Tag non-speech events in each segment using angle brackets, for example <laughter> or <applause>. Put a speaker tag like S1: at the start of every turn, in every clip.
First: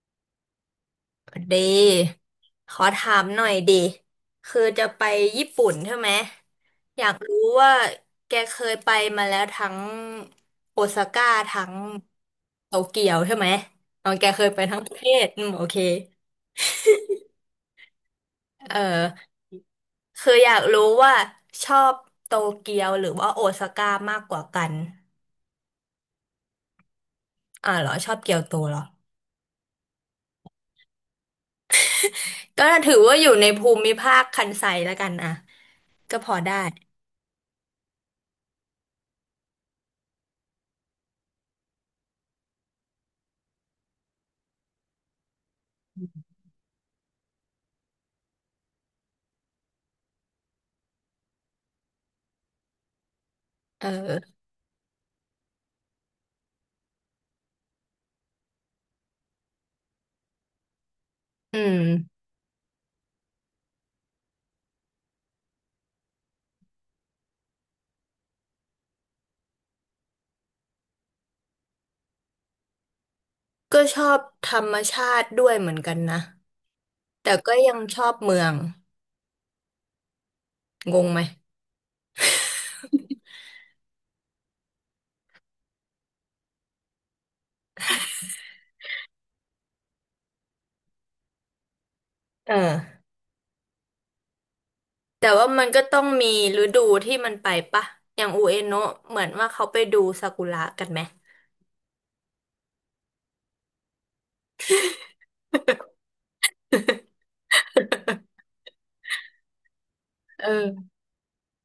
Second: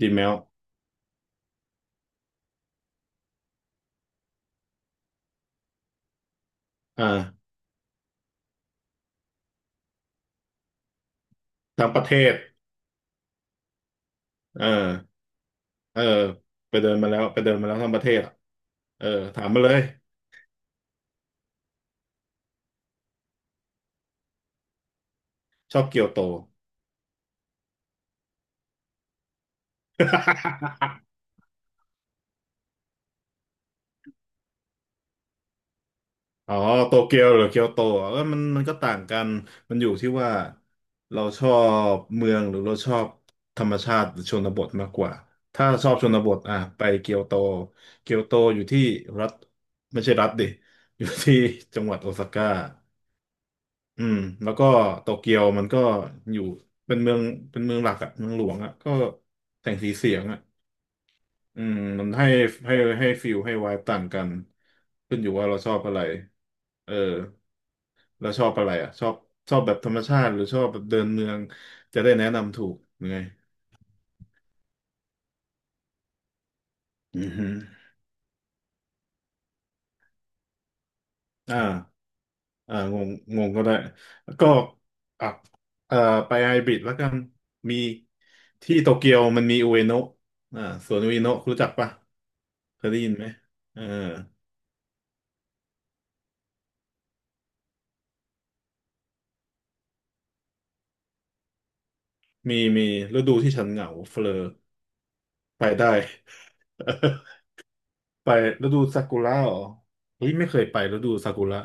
S1: ดีแมว
S2: ดีขอถามหน่อยดิ คือจะไปญี่ปุ่นใช่ไหมอยากรู้
S1: อ่า
S2: ว่าแกเคยไปมาแล้วทั้งโอซาก้าทั้ง
S1: ทั้งประเทศ
S2: โตเกียวใช่ไหมตอนแกเคยไป
S1: เออ
S2: ทั้งประเทศอืมโอเค
S1: เออไปเดินมาแล้วไปเดินมาแล้วทั้งประเทศอ่ะ
S2: เอ
S1: เออ
S2: อ
S1: ถามมาเลย
S2: คืออยากรู้ว่าชอบโตเกียวหรือว่าโอซาก้ามากกว่ากัน
S1: ชอบเกียวโต
S2: อ่าเหรอชอบเกียวโตเหรอ
S1: <laughs>
S2: ก็ถือว่าอยู่ในภูมิภาคคันไซแล้วกันอ่ะก็พอ
S1: อ๋
S2: ได้
S1: อโตเกียวหรือเกียวโตอ่ะเออมันก็ต่างกันมันอยู่ที่ว่าเราชอบเมืองหรือเราชอบธรรมชาติหรือชนบทมากกว่าถ้าชอบชนบทอ่ะไปเกียวโต เกียวโตอยู่ที่รัฐไม่ใช่รัฐดิอยู่ที่จังหวัดโอซาก้า
S2: เอ
S1: อืม
S2: อ
S1: แล้วก็โตเกียวมันก็อยู่เป็นเมืองเป็นเมืองหลักอะเมืองหลวงอะก็แสงสีเสียงอะ
S2: อื
S1: อืมมัน
S2: ม
S1: ให้ให้ให้ฟิลให้ไวายต่างกันขึ้นอยู่ว่าเราชอบอะไรเออแล้วชอบอะไรอะชอบแบบธรรมชาติหรือชอบแบบเดินเมืองจะได้แนะนำถูกยังไง
S2: ก็ชอบธรรมชาติด้วยเหมือนกันนะ
S1: อือ
S2: แต่
S1: ฮึ
S2: ก็ยังชอบเมืองงงไหม
S1: อ่าอ่างงงงก็ได้แล้วก็อ่ะเอ่อไปไฮบริดแล้วกันมีที่โตเกียวมันมีอุเอโนะอ่าสวนอุเอโนะรู้จักปะ
S2: เออ
S1: เคยได้ยินไหมเออ
S2: แต่ว่ามันก็ต้องมีฤดูที่มันไปปะอย่างอูเอโนะเหมือนว่าเขาไปดูซากุระกันไหม
S1: มีมีฤดูที่ฉันเหงาเฟลอไปได้ <laughs> ไปฤดูซากุระเหรอเฮ้ย
S2: เอ
S1: ไม่
S2: อ
S1: เคยไปฤดูซากุระ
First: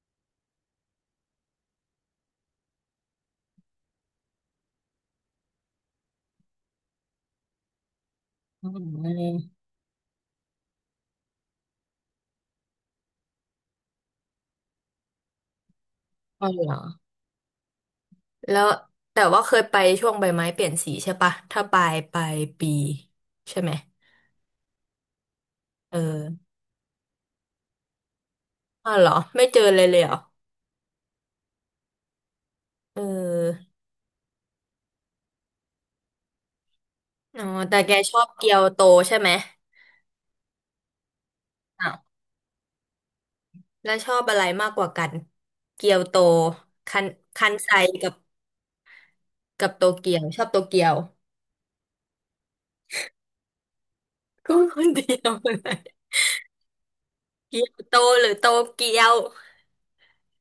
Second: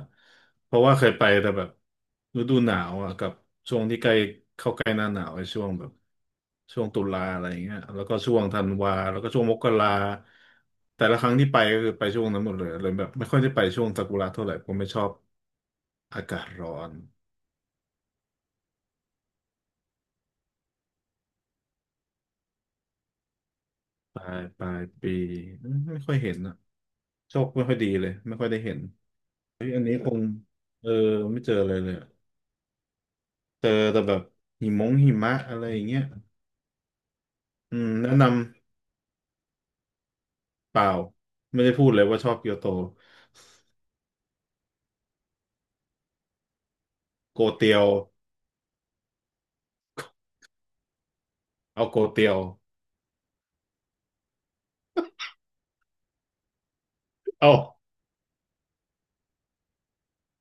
S1: เพราะว่าเคยไปแต่แบบฤดูหนาวอ่ะกับช่วงที่ใกล้เข้าใกล้หน้าหนาวไอ้ช่วงแบบช่วงตุลาอะไรอย่างเงี้ยแล้วก็ช่วงธั
S2: อื
S1: นวาแล้วก็ช่วง
S2: ม
S1: มกราแต่ละครั้งที่ไปก็คือไปช่วงนั้นหมดเลยแบบไม่ค่อยได้ไปช่วงซากุระเท่าไหร่ผมไม่ชอบอากา
S2: อ๋อ
S1: ศ
S2: เหร
S1: ร้
S2: อ
S1: อน
S2: แล้วแต่ว่าเคยไปช่วงใบไม้เปลี่ยนสีใช่ปะถ้าปลายปีใช่ไหม
S1: ปลายปี
S2: เออ
S1: ไม่ค่อยเห็น โชคไม่ค่อยดีเลยไม่ค่อยได้เห็น
S2: อ๋อเหรอไม่เจอ
S1: เฮ้ย
S2: เล
S1: อัน
S2: ย
S1: นี้
S2: เลยเห
S1: ค
S2: รอ
S1: งเออไม่เจอเลยอะ
S2: เ
S1: เจ
S2: ออ
S1: อแต่แบบหิมะอะไรอย่างเงี้ย
S2: อ๋อแต่
S1: อืม
S2: แก
S1: แนะ
S2: ชอบ
S1: นำ
S2: เกียวโตใช่ไหม
S1: เปล่าไม่ได้พูดเลยว่าชอบเกียวโต
S2: แล้วชอบอะไรมากกว่ากันเกียวโตคัน
S1: โก
S2: คันไซ
S1: เตียว
S2: กับโตเกียวชอบโตเกียว
S1: เอาโกเตียว
S2: <laughs> ก็คนเดียวเลย
S1: เอา
S2: เกียวโตหรือโตเกียว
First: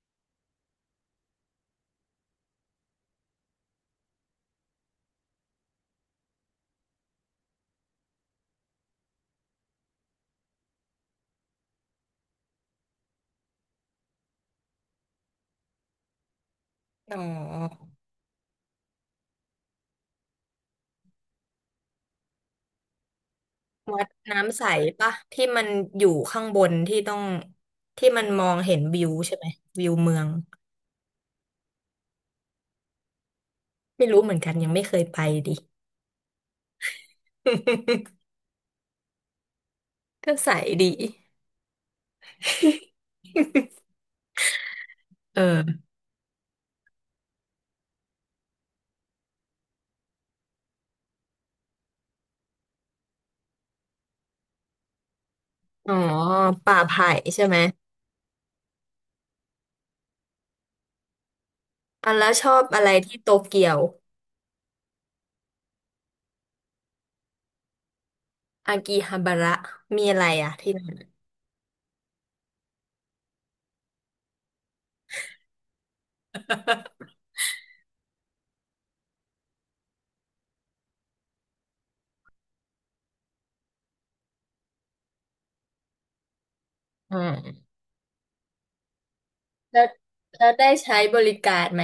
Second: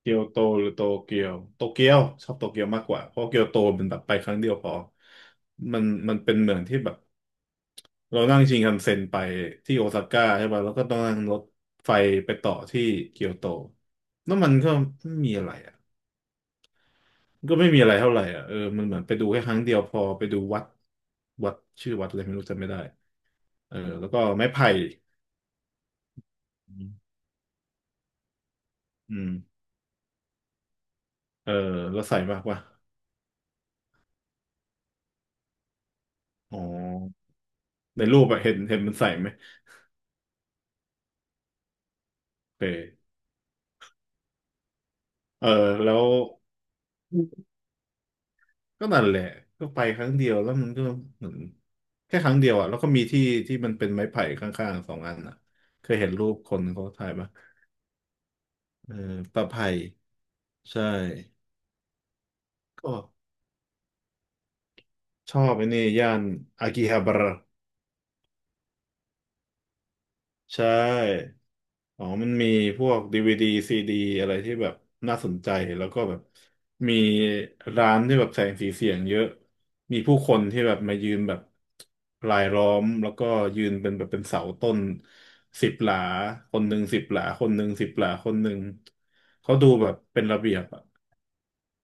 S1: เกียวโตหรือโตเกียวโตเกียวชอบโตเกียวมากกว่าเพราะเกียวโตเป็นแบบไปครั้งเดียวพอมันเป็นเมืองที่แบบเรานั่งชินคันเซ็นไปที่โอซาก้าใช่ป่ะแล้วก็ต้องนั่งรถไฟไปต่อที่เกียวโตแล้วมันก็ไม่มีอะไรอ่ะ
S2: อ๋
S1: ก็ไม่มี
S2: อ
S1: อะไรเท่าไหร่อ่ะเออมันเหมือนไปดูแค่ครั้งเดียวพอไปดูวัดวัดชื่อวัดอะไรไม่รู้จำไม่ได้เออ
S2: วั
S1: แล้
S2: ด
S1: วก็ไม้
S2: น้ำใส
S1: ไผ่
S2: ปะที่มันอยู่ข้างบน
S1: อื
S2: ที่ต้อ
S1: ม
S2: งที่มันมองเห็นวิว
S1: อืม
S2: ใช่ไหมวิวเมือง
S1: เออแล้วใส่มากว่ะ
S2: ไม่รู้เหมือนกันยังไม่เคยไปดิ
S1: อ๋อในรูปอะเห็นมันใส่ไหม
S2: <laughs> ก็ใสดี
S1: โอเค
S2: <laughs> เออ
S1: เออแล้วก็นั่นแหละก็ไปครั้งเดียวแล้วมันก็เหมือนแค่ครั้งเดียวอ่ะแล้วก็มีที่ที่มันเป็นไม้ไผ่ข้างๆสองอันอ่ะเค
S2: อ๋อ
S1: ยเห็นรูปคน
S2: ป่า
S1: เขา
S2: ไผ่
S1: ถ่ายปะ
S2: ใช่ไหม
S1: เออตะไผ่ใช่
S2: อ่ะแล้วชอบอะไร
S1: ก็
S2: ที่โตเกียว
S1: ชอบไอ้นี่ย่านอากิฮาบาระ
S2: อากิฮาบาระมีอะไรอ่ะ
S1: ใช
S2: ที่นั่น
S1: ่อ๋อมันมีพวกดีวีดีซีดีอะไรที่แบบน่าสนใจ แล้วก็แบบมีร้านที่แบบแสงสีเสียงเยอะ มีผู้คนที่แบบมายืนแบบรายล้อมแล้วก็ยืนเป็นแบบเป็นเสาต้นสิบหลาคนหนึ่งสิบ
S2: อื
S1: หลาคนห
S2: ม
S1: นึ่งสิบหลาคนหนึ่งเขาดู
S2: แล้ว
S1: แบบเป็นระเบียบ
S2: ได้
S1: อะ
S2: ใช้บริการไหม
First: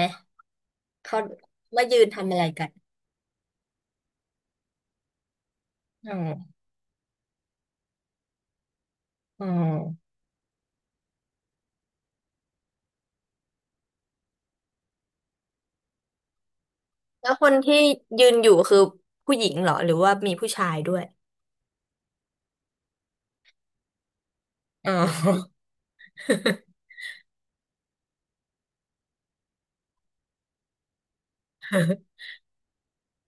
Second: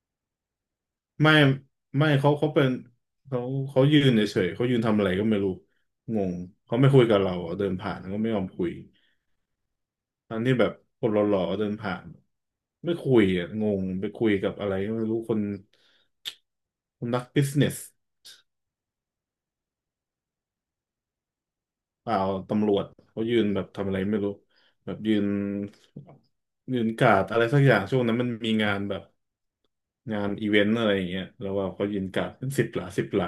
S2: เขา
S1: ไม่
S2: มายืน
S1: ไม่
S2: ทำ
S1: เขา
S2: อะไร
S1: เขาเป็
S2: กั
S1: น
S2: น
S1: เขาเขายืนเฉยๆเขายืนทำอะไรก็ไม่รู้
S2: อื
S1: งง
S2: ม
S1: เขาไม่คุยกับเราอะเดินผ่านก็ไม่ยอมคุย
S2: อืม
S1: ตอนที่แบบคนหล่อๆเดินผ่านไม่คุยอ่ะงงไปคุยกับอะไรก็ไม่รู้คนคนนัก
S2: แล้ว
S1: บิ
S2: ค
S1: ส
S2: น
S1: เน
S2: ที่
S1: ส
S2: ยืนอยู่คือผู้หญิงเหรอหรือว่ามีผู้ชายด้วย
S1: เปล่าตำรวจเขายืนแบบทำอะไรไม่รู้แบ
S2: อ๋
S1: บยืน
S2: อ
S1: การ์ดอะไรสักอย่างช่วงนั้นมันมีงานแบบงานอีเวนต์อะไรอย่างเงี้ยแล้วว่าเขายืนการ์
S2: <laughs>
S1: ดเป็นสิบหลา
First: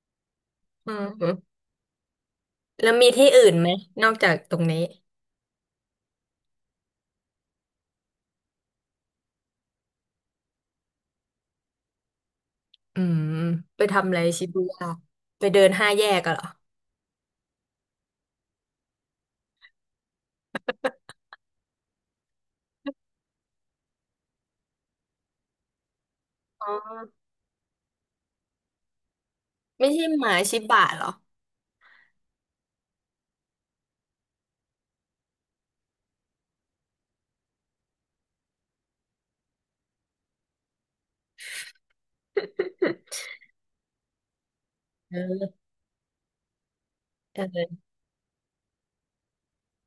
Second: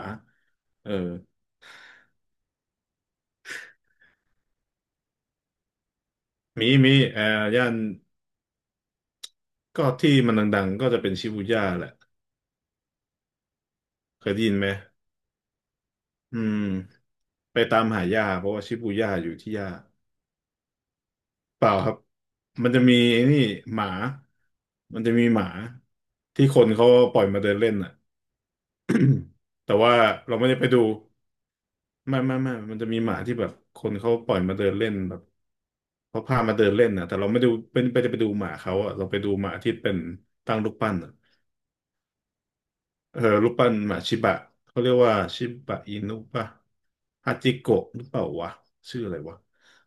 S1: เอ
S2: อื
S1: อ
S2: มแล้วมีที่อื่นไหมนอกจากตรงนี้
S1: มีมีย่านก็ที่มันดังๆก็จะเป็นชิบูย่าแหละ
S2: อืมไปทำอะไร
S1: เคยได้
S2: ชิ
S1: ยิน
S2: บู
S1: ไหม
S2: ย่าไปเดินห้าแยกกัน
S1: อื
S2: เหรอ
S1: มไปตามหาย่าเพราะว่าชิบูย่าอยู่ที่ย่า เปล่าครับมันจะมีไอ้นี่หมามันจะมีหมาที่ค
S2: อ๋
S1: น
S2: อ
S1: เขาปล่อยมาเดินเล่นอ่ะ <clears throat> แต่
S2: ไม่
S1: ว่า
S2: ใช่หมา
S1: เราไม่
S2: ชิ
S1: ได้ไปดู
S2: บะเหรอ
S1: ไม่มันจะมีหมาที่แบบคนเขาปล่อยมาเดินเล่นแบบเขาพามาเดินเล่นนะแต่เราไม่ดูเป็นไปดูหมาเขาอ่ะเราไปดูหมาที่เป็นตั้งรูปปั้นอะเออรูปปั้นหมาชิบะเขาเรียก
S2: เ
S1: ว่าชิ
S2: ออ
S1: บะอินุป่ะฮาจิ
S2: เออ
S1: โกะหรือเปล่าวะชื่ออะไรวะ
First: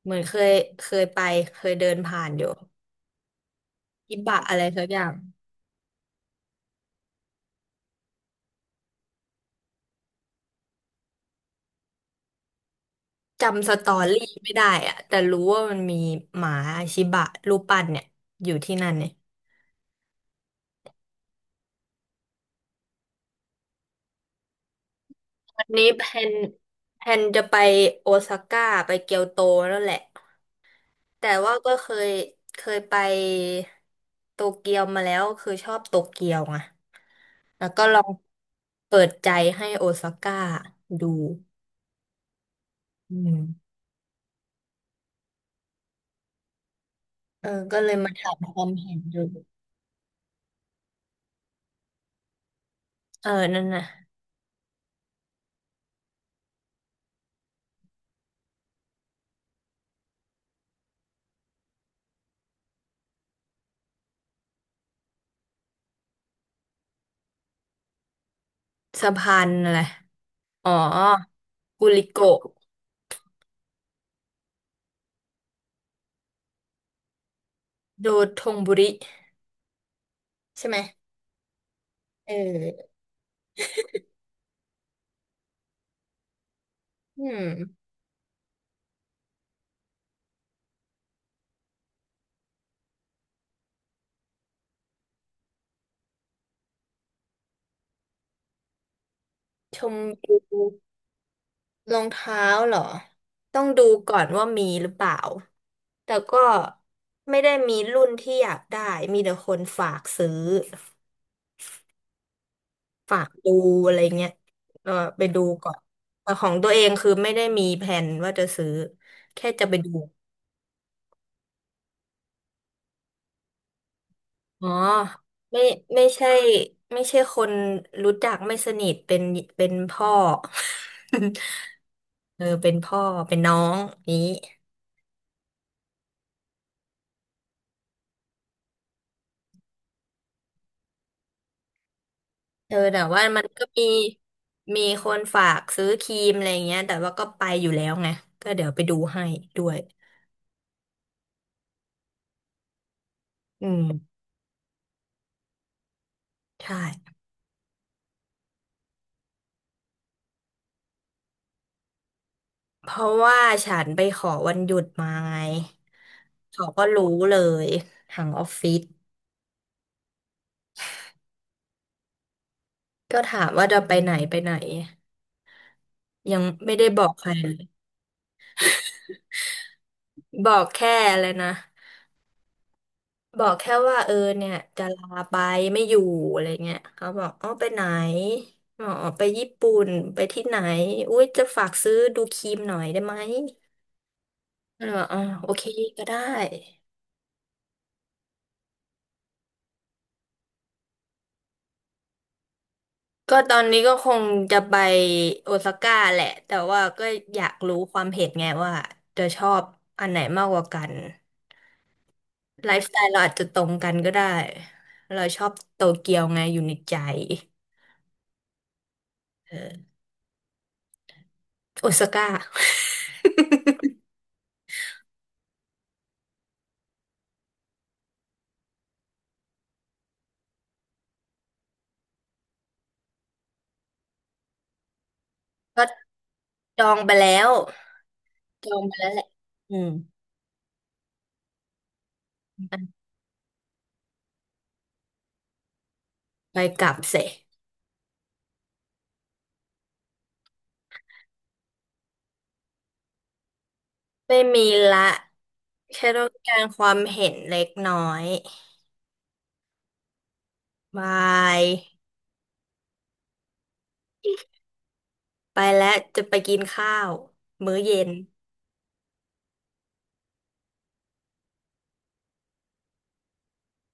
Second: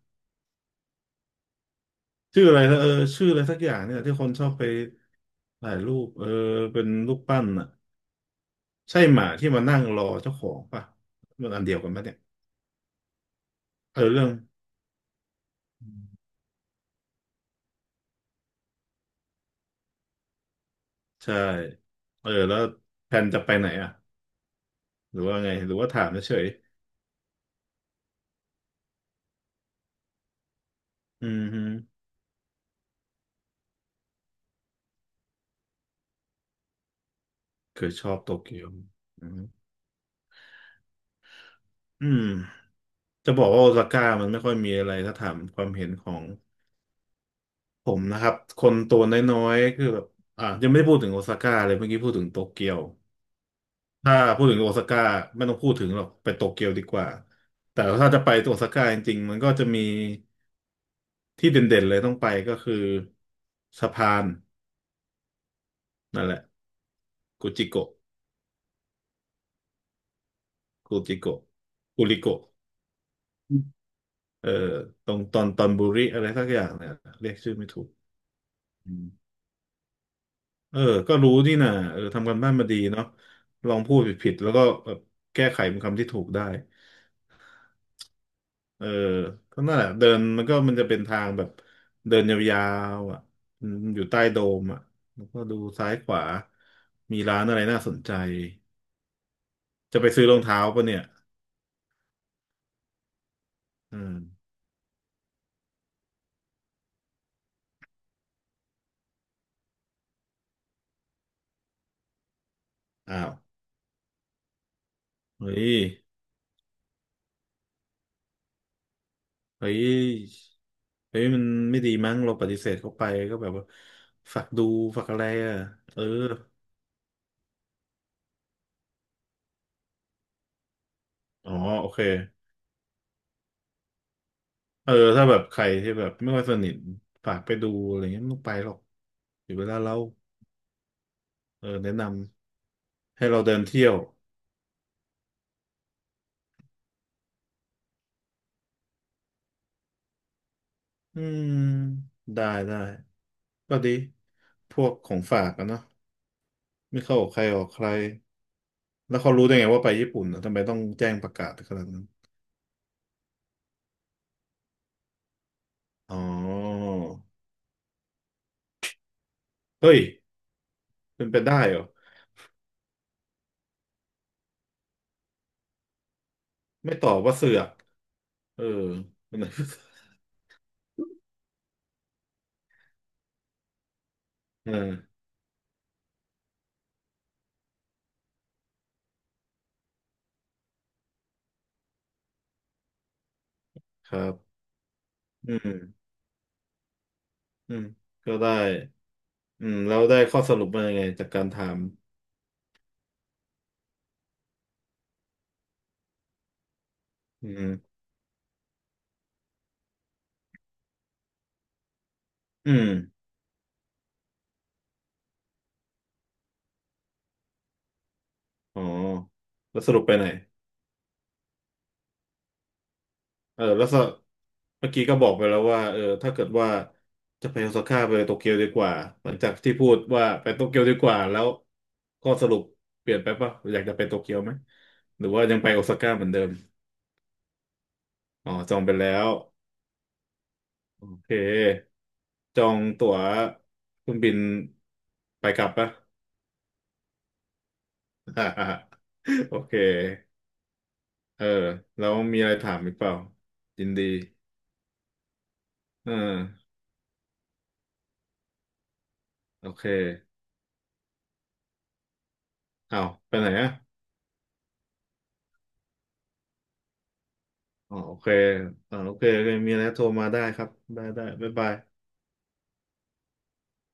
S2: เหมือนเคยเคยไปเคยเดินผ่านอ
S1: ชื่อ
S2: ยู่
S1: อะไรนะเออชื่ออะไรสักอย่างเนี่ยที่
S2: อิ
S1: คน
S2: บะ
S1: ชอบ
S2: อะไร
S1: ไป
S2: สักอย่าง
S1: ถ่ายรูปเออเป็นรูปปั้นอ่ะใช่หมาที่มานั่งรอเจ้าของป่ะมันอันเดียวกันป่ะเนี่ย
S2: จำสตอ
S1: เออ
S2: รี่
S1: เรื่อง
S2: ไม่ได้อะแต่รู้ว่ามันมีหมาชิบะรูปปั้นเนี่ยอยู่ที่นั่นเนี่ย
S1: ใช่เออแล้วแผนจะไปไหนอ่ะหรือว่าไง
S2: วั
S1: ห
S2: น
S1: รือ
S2: นี้
S1: ว่าถา
S2: แพ
S1: มเฉ
S2: น
S1: ย
S2: จะไปโอซาก้าไปเกียวโตแล้วแหละ
S1: ๆอื
S2: แต่
S1: ม
S2: ว่า
S1: ฮึ
S2: ก็เคยไปโตเกียวมาแล้วคือชอบโตเกียวไงแล้ว
S1: เค
S2: ก็
S1: ย
S2: ลอ
S1: ช
S2: ง
S1: อบโตเกียว
S2: เปิดใจ
S1: อืม
S2: ให้โอซาก้าดู
S1: อืม
S2: อื
S1: จะ
S2: ม
S1: บอกว่าโอซาก้ามันไม่ค่อยมีอะไรถ้าถามความเห็นของ
S2: เออก็
S1: ผ
S2: เลย
S1: ม
S2: มา
S1: นะค
S2: ถา
S1: รับ
S2: มค
S1: ค
S2: วาม
S1: น
S2: เห็
S1: ตั
S2: น
S1: วน
S2: ดู
S1: ้อยๆคือแบบอ่ะยังไม่ได้พูดถึงโอซาก้าเลยเมื่อกี้พูดถึงโตเกียว
S2: เออนั่นน่ะ
S1: ถ้าพูดถึงโอซาก้าไม่ต้องพูดถึงหรอกไปโตเกียวดีกว่าแต่ถ้าจะไปโอซาก้าจริงๆมันก็จะมีที่เด่นๆเลยต้องไปก็คือสะพานนั่นแหละกูจิโกะ
S2: สะพานอะไรอ๋อ
S1: กูจิโกะ
S2: กุริ
S1: กูริ
S2: โกะ
S1: โกะอืมเออตรงตอนบุริอะไรสักอย่างเนี่ยเรียกชื่อไม่ถูก
S2: ดูทงบุริ
S1: อืม
S2: ใช่ไห
S1: เอ
S2: ม
S1: อก็รู้นี่นะเออ
S2: เ
S1: ทำกันบ้านมาดี
S2: ออ
S1: เนาะลองพูดผิดๆแล้วก็แบบแก้ไขเป็นคำที่ถูกได้
S2: อืม
S1: เออก็นั่นแหละเดินมันจะเป็นทางแบบเดินยาวๆอ่ะอืมอยู่ใต้โดมอ่ะแล้วก็ดูซ้ายขวามีร้านอะไรน่าสนใจ
S2: ชม
S1: จะไป
S2: ด
S1: ซื้อรอง
S2: ู
S1: เท้าปะเนี่ย
S2: รองเท้าเหรอต้องดู
S1: อืม
S2: ก่อนว่ามีหรือเปล่าแต่ก็ไม่ได้มีรุ่นที่อยากได้มีแต่คนฝากซื้อฝา
S1: อ้า
S2: ก
S1: ว
S2: ดูอะไรเงี้ยเออไปดู
S1: เฮ้
S2: ก่อ
S1: ย
S2: นแต่ของตัวเองคือไม่ได้มีแผนว่าจะซื้อแค่จะ
S1: เฮ้
S2: ไป
S1: ย
S2: ดู
S1: เฮ้ยมันไม่ดีมั้งเราปฏิเสธเขาไปก็แบบว่าฝากดู
S2: อ๋อ
S1: ฝากอะไรอ่ะ
S2: ไม่
S1: เอ
S2: ไม่
S1: อ
S2: ใช่ไม่ใช่คนรู้จักไม่สนิทเป็นพ่อ
S1: อ๋อ
S2: <laughs>
S1: โอเค
S2: เออเป็นพ่อเป็นน้องนี้
S1: เออถ้าแบบใครที่แบบไม่ค่อยสนิทฝากไปดูอะไรเงี้ยไม่ต้องไปหรอกเดี๋ยวเวลาเราเออแนะนำ
S2: เออแต่ว่า
S1: ให้เรา
S2: มัน
S1: เดิน
S2: ก็
S1: เที่
S2: มี
S1: ยว
S2: มีคนฝากซื้อครีมอะไรเงี้ยแต่ว่าก็ไปอยู่แล้วไงก็เดี๋ยวไปดูให้ด้วย
S1: อืมได้ได้
S2: อื
S1: ก็ดี
S2: ม
S1: พวกของฝากอะเนาะ
S2: ใ
S1: ไม่
S2: ช่
S1: เข้าออกใครออกใครแล้วเขารู้ได้ไงว่าไปญี่ปุ่นอะทำไมต้องแจ้งประกาศขนาดนั้น
S2: เพราะว่าฉันไปขอวันหยุดมาไง
S1: อ๋
S2: เขาก็
S1: อ
S2: รู้เลยทางออฟฟิศ
S1: เฮ้ยเป็นไปได้เหรอ
S2: ก็ถามว่าจะไปไหนไปไหนยังไม่ได้
S1: ไม่
S2: บ
S1: ต
S2: อ
S1: อ
S2: ก
S1: บ
S2: ใคร
S1: ว่าเสือกเออ <laughs> มัน
S2: บอกแค่เลยนะบอกแค่ว่าเออเนี่ย
S1: <laughs> เอ
S2: จะ
S1: อ
S2: ลาไปไม่อยู่อะไรเงี้ยเขาบอกอ๋อไปไหนอ๋อไปญี่ปุ่นไปที่ไหนอุ้ยจะฝากซื้อดูครีมหน่อยได้ไหม
S1: ครับ
S2: ก็เลยบอกอ๋อโอ
S1: อื
S2: เคก็
S1: ม
S2: ได้
S1: อืมก็ได้อืมแล้วได้ข้อสรุปมายังไงจากการถาม
S2: ก็ตอนนี้ก็คงจะไปโอซาก้าแหละแต่ว่าก็อยา
S1: อื
S2: กรู้
S1: ม
S2: ความเห็นไงว่าจะชอบอันไหนมากกว่ากันไล
S1: อื
S2: ฟ์
S1: ม
S2: สไตล์เราอาจจะตรงกันก็ได้เราชอบโตเกียวไงอยู่ในใจ
S1: อ๋อ
S2: เอ
S1: แล้วส
S2: อ
S1: รุปไปไหน
S2: โอซาก้า <laughs>
S1: เออแล้วก็เมื่อกี้ก็บอกไปแล้วว่าเออถ้าเกิดว่าจะไปโอซาก้าไปโตเกียวดีกว่าหลังจากที่พูดว่าไปโตเกียวดีกว่าแล้วข้อสรุปเปลี่ยนไปปะอยากจะไปโตเกียวไหมหรือว่ายังไปโอ
S2: ก็
S1: ซาก้าเหมือนเดิม
S2: จองไปแล้ว
S1: อ๋อ
S2: จ
S1: จ
S2: อ
S1: อง
S2: ง
S1: ไป
S2: ไปแล้
S1: แล้
S2: วแหละ
S1: ว
S2: อืม
S1: โอเคจองตั๋วเครื่องบินไปกลับปะ
S2: ไปกลับเสร็จ
S1: <laughs> โอเคเออแล้วมีอะไรถามอีกเปล่ายินดี
S2: ไม่มีละแค่
S1: เออ
S2: ต้องการความเห็นเล็กน้อย
S1: โอเค
S2: บาย
S1: อ้าวไปไหนอะ
S2: ไปแล้วจะไปกินข้าวมื้อ
S1: อ๋
S2: เย็
S1: อ
S2: น
S1: โอเคอ๋อโอเคโอเคมีอะไรโทรมาได้ครับได้ได้บ๊ายบาย